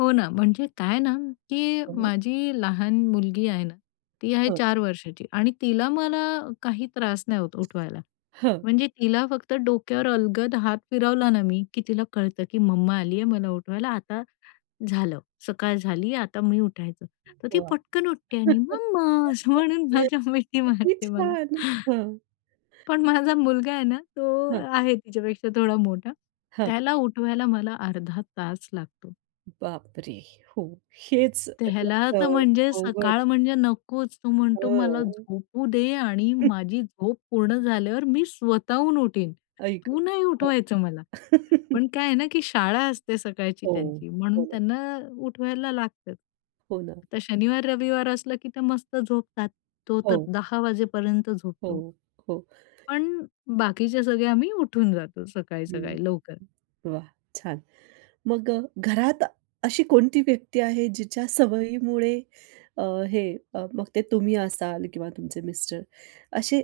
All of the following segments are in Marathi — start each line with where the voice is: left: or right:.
left: हो ना, म्हणजे काय ना की
right: हं.
left: माझी लहान मुलगी आहे ना, ती आहे
right: हो.
left: 4 वर्षाची आणि तिला मला काही त्रास नाही होत उठवायला.
right: हां.
left: म्हणजे तिला फक्त डोक्यावर अलगद हात फिरवला ना मी की तिला कळतं की मम्मा आलीये मला उठवायला. आता झालं, सकाळ झाली, आता मी उठायच,
right: [unintelligible]
left: तर ती पटकन उठते आणि "मम्मा" असं म्हणून माझ्या मिठी
right: किती
left: मारते मला.
right: छान! हं.
left: पण माझा मुलगा आहे ना तो
right: हां.
left: आहे तिच्यापेक्षा थोडा मोठा
right: हां.
left: त्याला उठवायला मला अर्धा तास लागतो.
right: बापरे! हो, हेच
left: त्याला तर
right: [unintelligible]
left: म्हणजे सकाळ
right: अवघड.
left: म्हणजे नकोच, तो म्हणतो, "मला
right: हां.
left: झोपू दे आणि माझी झोप पूर्ण झाल्यावर मी स्वतःहून उठीन,
right: आई गं!
left: तू नाही
right: हां.
left: उठवायचं मला." पण काय आहे ना की शाळा असते सकाळची
right: हो,
left: त्यांची, म्हणून
right: हो ना.
left: त्यांना उठवायला लागत.
right: हो ना.
left: आता शनिवार, रविवार असलं की त्या मस्त झोपतात. तो तर
right: हो.
left: 10:00 वाजेपर्यंत
right: हो,
left: झोपतो.
right: हो.
left: पण बाकीचे सगळे आम्ही उठून जातो
right: हं,
left: सकाळी-सकाळी लवकर.
right: वा छान! मग अ, घरात अशी कोणती व्यक्ती आहे, जिच्या सवयीमुळे अ, हे, मग ते तुम्ही असाल किंवा तुमचे मिस्टर, असे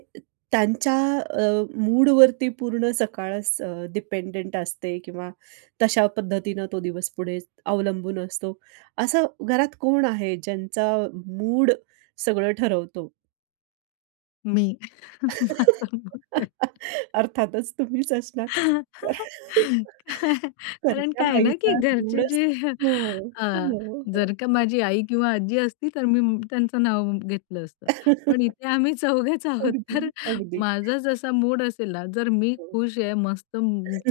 right: त्यांच्या अ, मूडवरती पूर्ण सकाळच अ, डिपेंडेंट असते? किंवा तशा पद्धतीनं तो दिवस पुढे अवलंबून असतो, असं घरात कोण आहे, ज्यांचा मूड सगळं ठरवतो?
left: मी माझा मूड आहे.
right: अर्थातच तुम्हीच असणार.
left: कारण
right: कर्त्या
left: काय आहे ना की
right: बाईचा
left: घरचे
right: मुडच
left: जे
right: हो,
left: अ,
right: हो, हो, हो.
left: जर का माझी आई किंवा आजी असती, तर मी त्यांचं नाव घेतलं असतं. पण इथे आम्ही चौघेच आहोत
right: अगदी,
left: तर
right: अगदी.
left: माझा जसा मूड असेल ना जर मी
right: हं.
left: खुश आहे, मस्त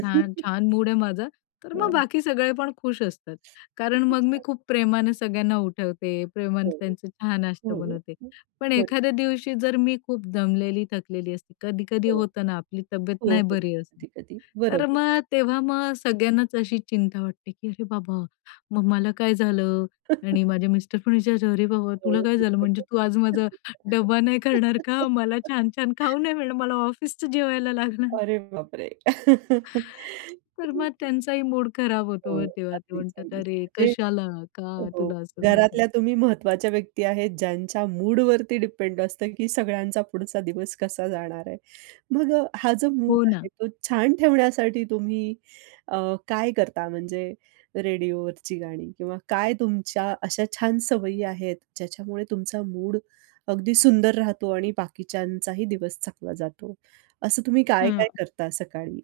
left: छान, छान मूड आहे माझा, तर मग
right: हां.
left: बाकी सगळे पण खुश असतात. कारण
right: किती
left: मग मी
right: छान.
left: खूप प्रेमाने सगळ्यांना उठवते, प्रेमाने
right: हो,
left: त्यांचे चहा-नाश्ता
right: हो, हो.
left: बनवते. पण
right: होय.
left: एखाद्या दिवशी जर मी खूप दमलेली थकलेली असते, कधी-कधी
right: हो.
left: होतं ना आपली तब्येत
right: हो,
left: नाही
right: हो.
left: बरी असत.
right: कधी-कधी.
left: तर
right: बरोबर.
left: मग तेव्हा मग सगळ्यांनाच अशी चिंता वाटते की "अरे बाबा! मम्माला काय झालं?" आणि माझ्या मिस्टर पण विचारता "अरे बाबा! तुला
right: हो
left: काय झालं? म्हणजे तू आज माझा
right: [unintelligible]
left: डब्बा नाही करणार का? मला छान-छान खाऊ नाही मिळणार, मला ऑफिसचं जेवायला लागणार?"
right: अरे बाप रे!
left: तर मग
right: [unintelligible]
left: त्यांचाही मूड खराब होतो
right: हो.
left: मग तेव्हा ते
right: अगदीच,
left: म्हणतात
right: अगदीच.
left: "अरे!
right: म्हणजे
left: कशाला? का
right: हो.
left: तुला असं झालंय?"
right: घरातल्या तुम्ही महत्वाच्या व्यक्ती आहेत ज्यांच्या मूडवरती डिपेंड असतं की सगळ्यांचा पुढचा दिवस कसा जाणार आहे. मग अ, हा जो मूड
left: हो
right: आहे
left: ना.
right: तो छान ठेवण्यासाठी तुम्ही अ, काय करता? म्हणजे रेडिओवरची गाणी किंवा काय तुमच्या अशा छान सवयी आहेत, ज्याच्यामुळे तुमचा मूड अगदी सुंदर राहतो आणि बाकीच्यांचाही दिवस चांगला जातो. असं तुम्ही काय-काय
left: हां.
right: करता सकाळी?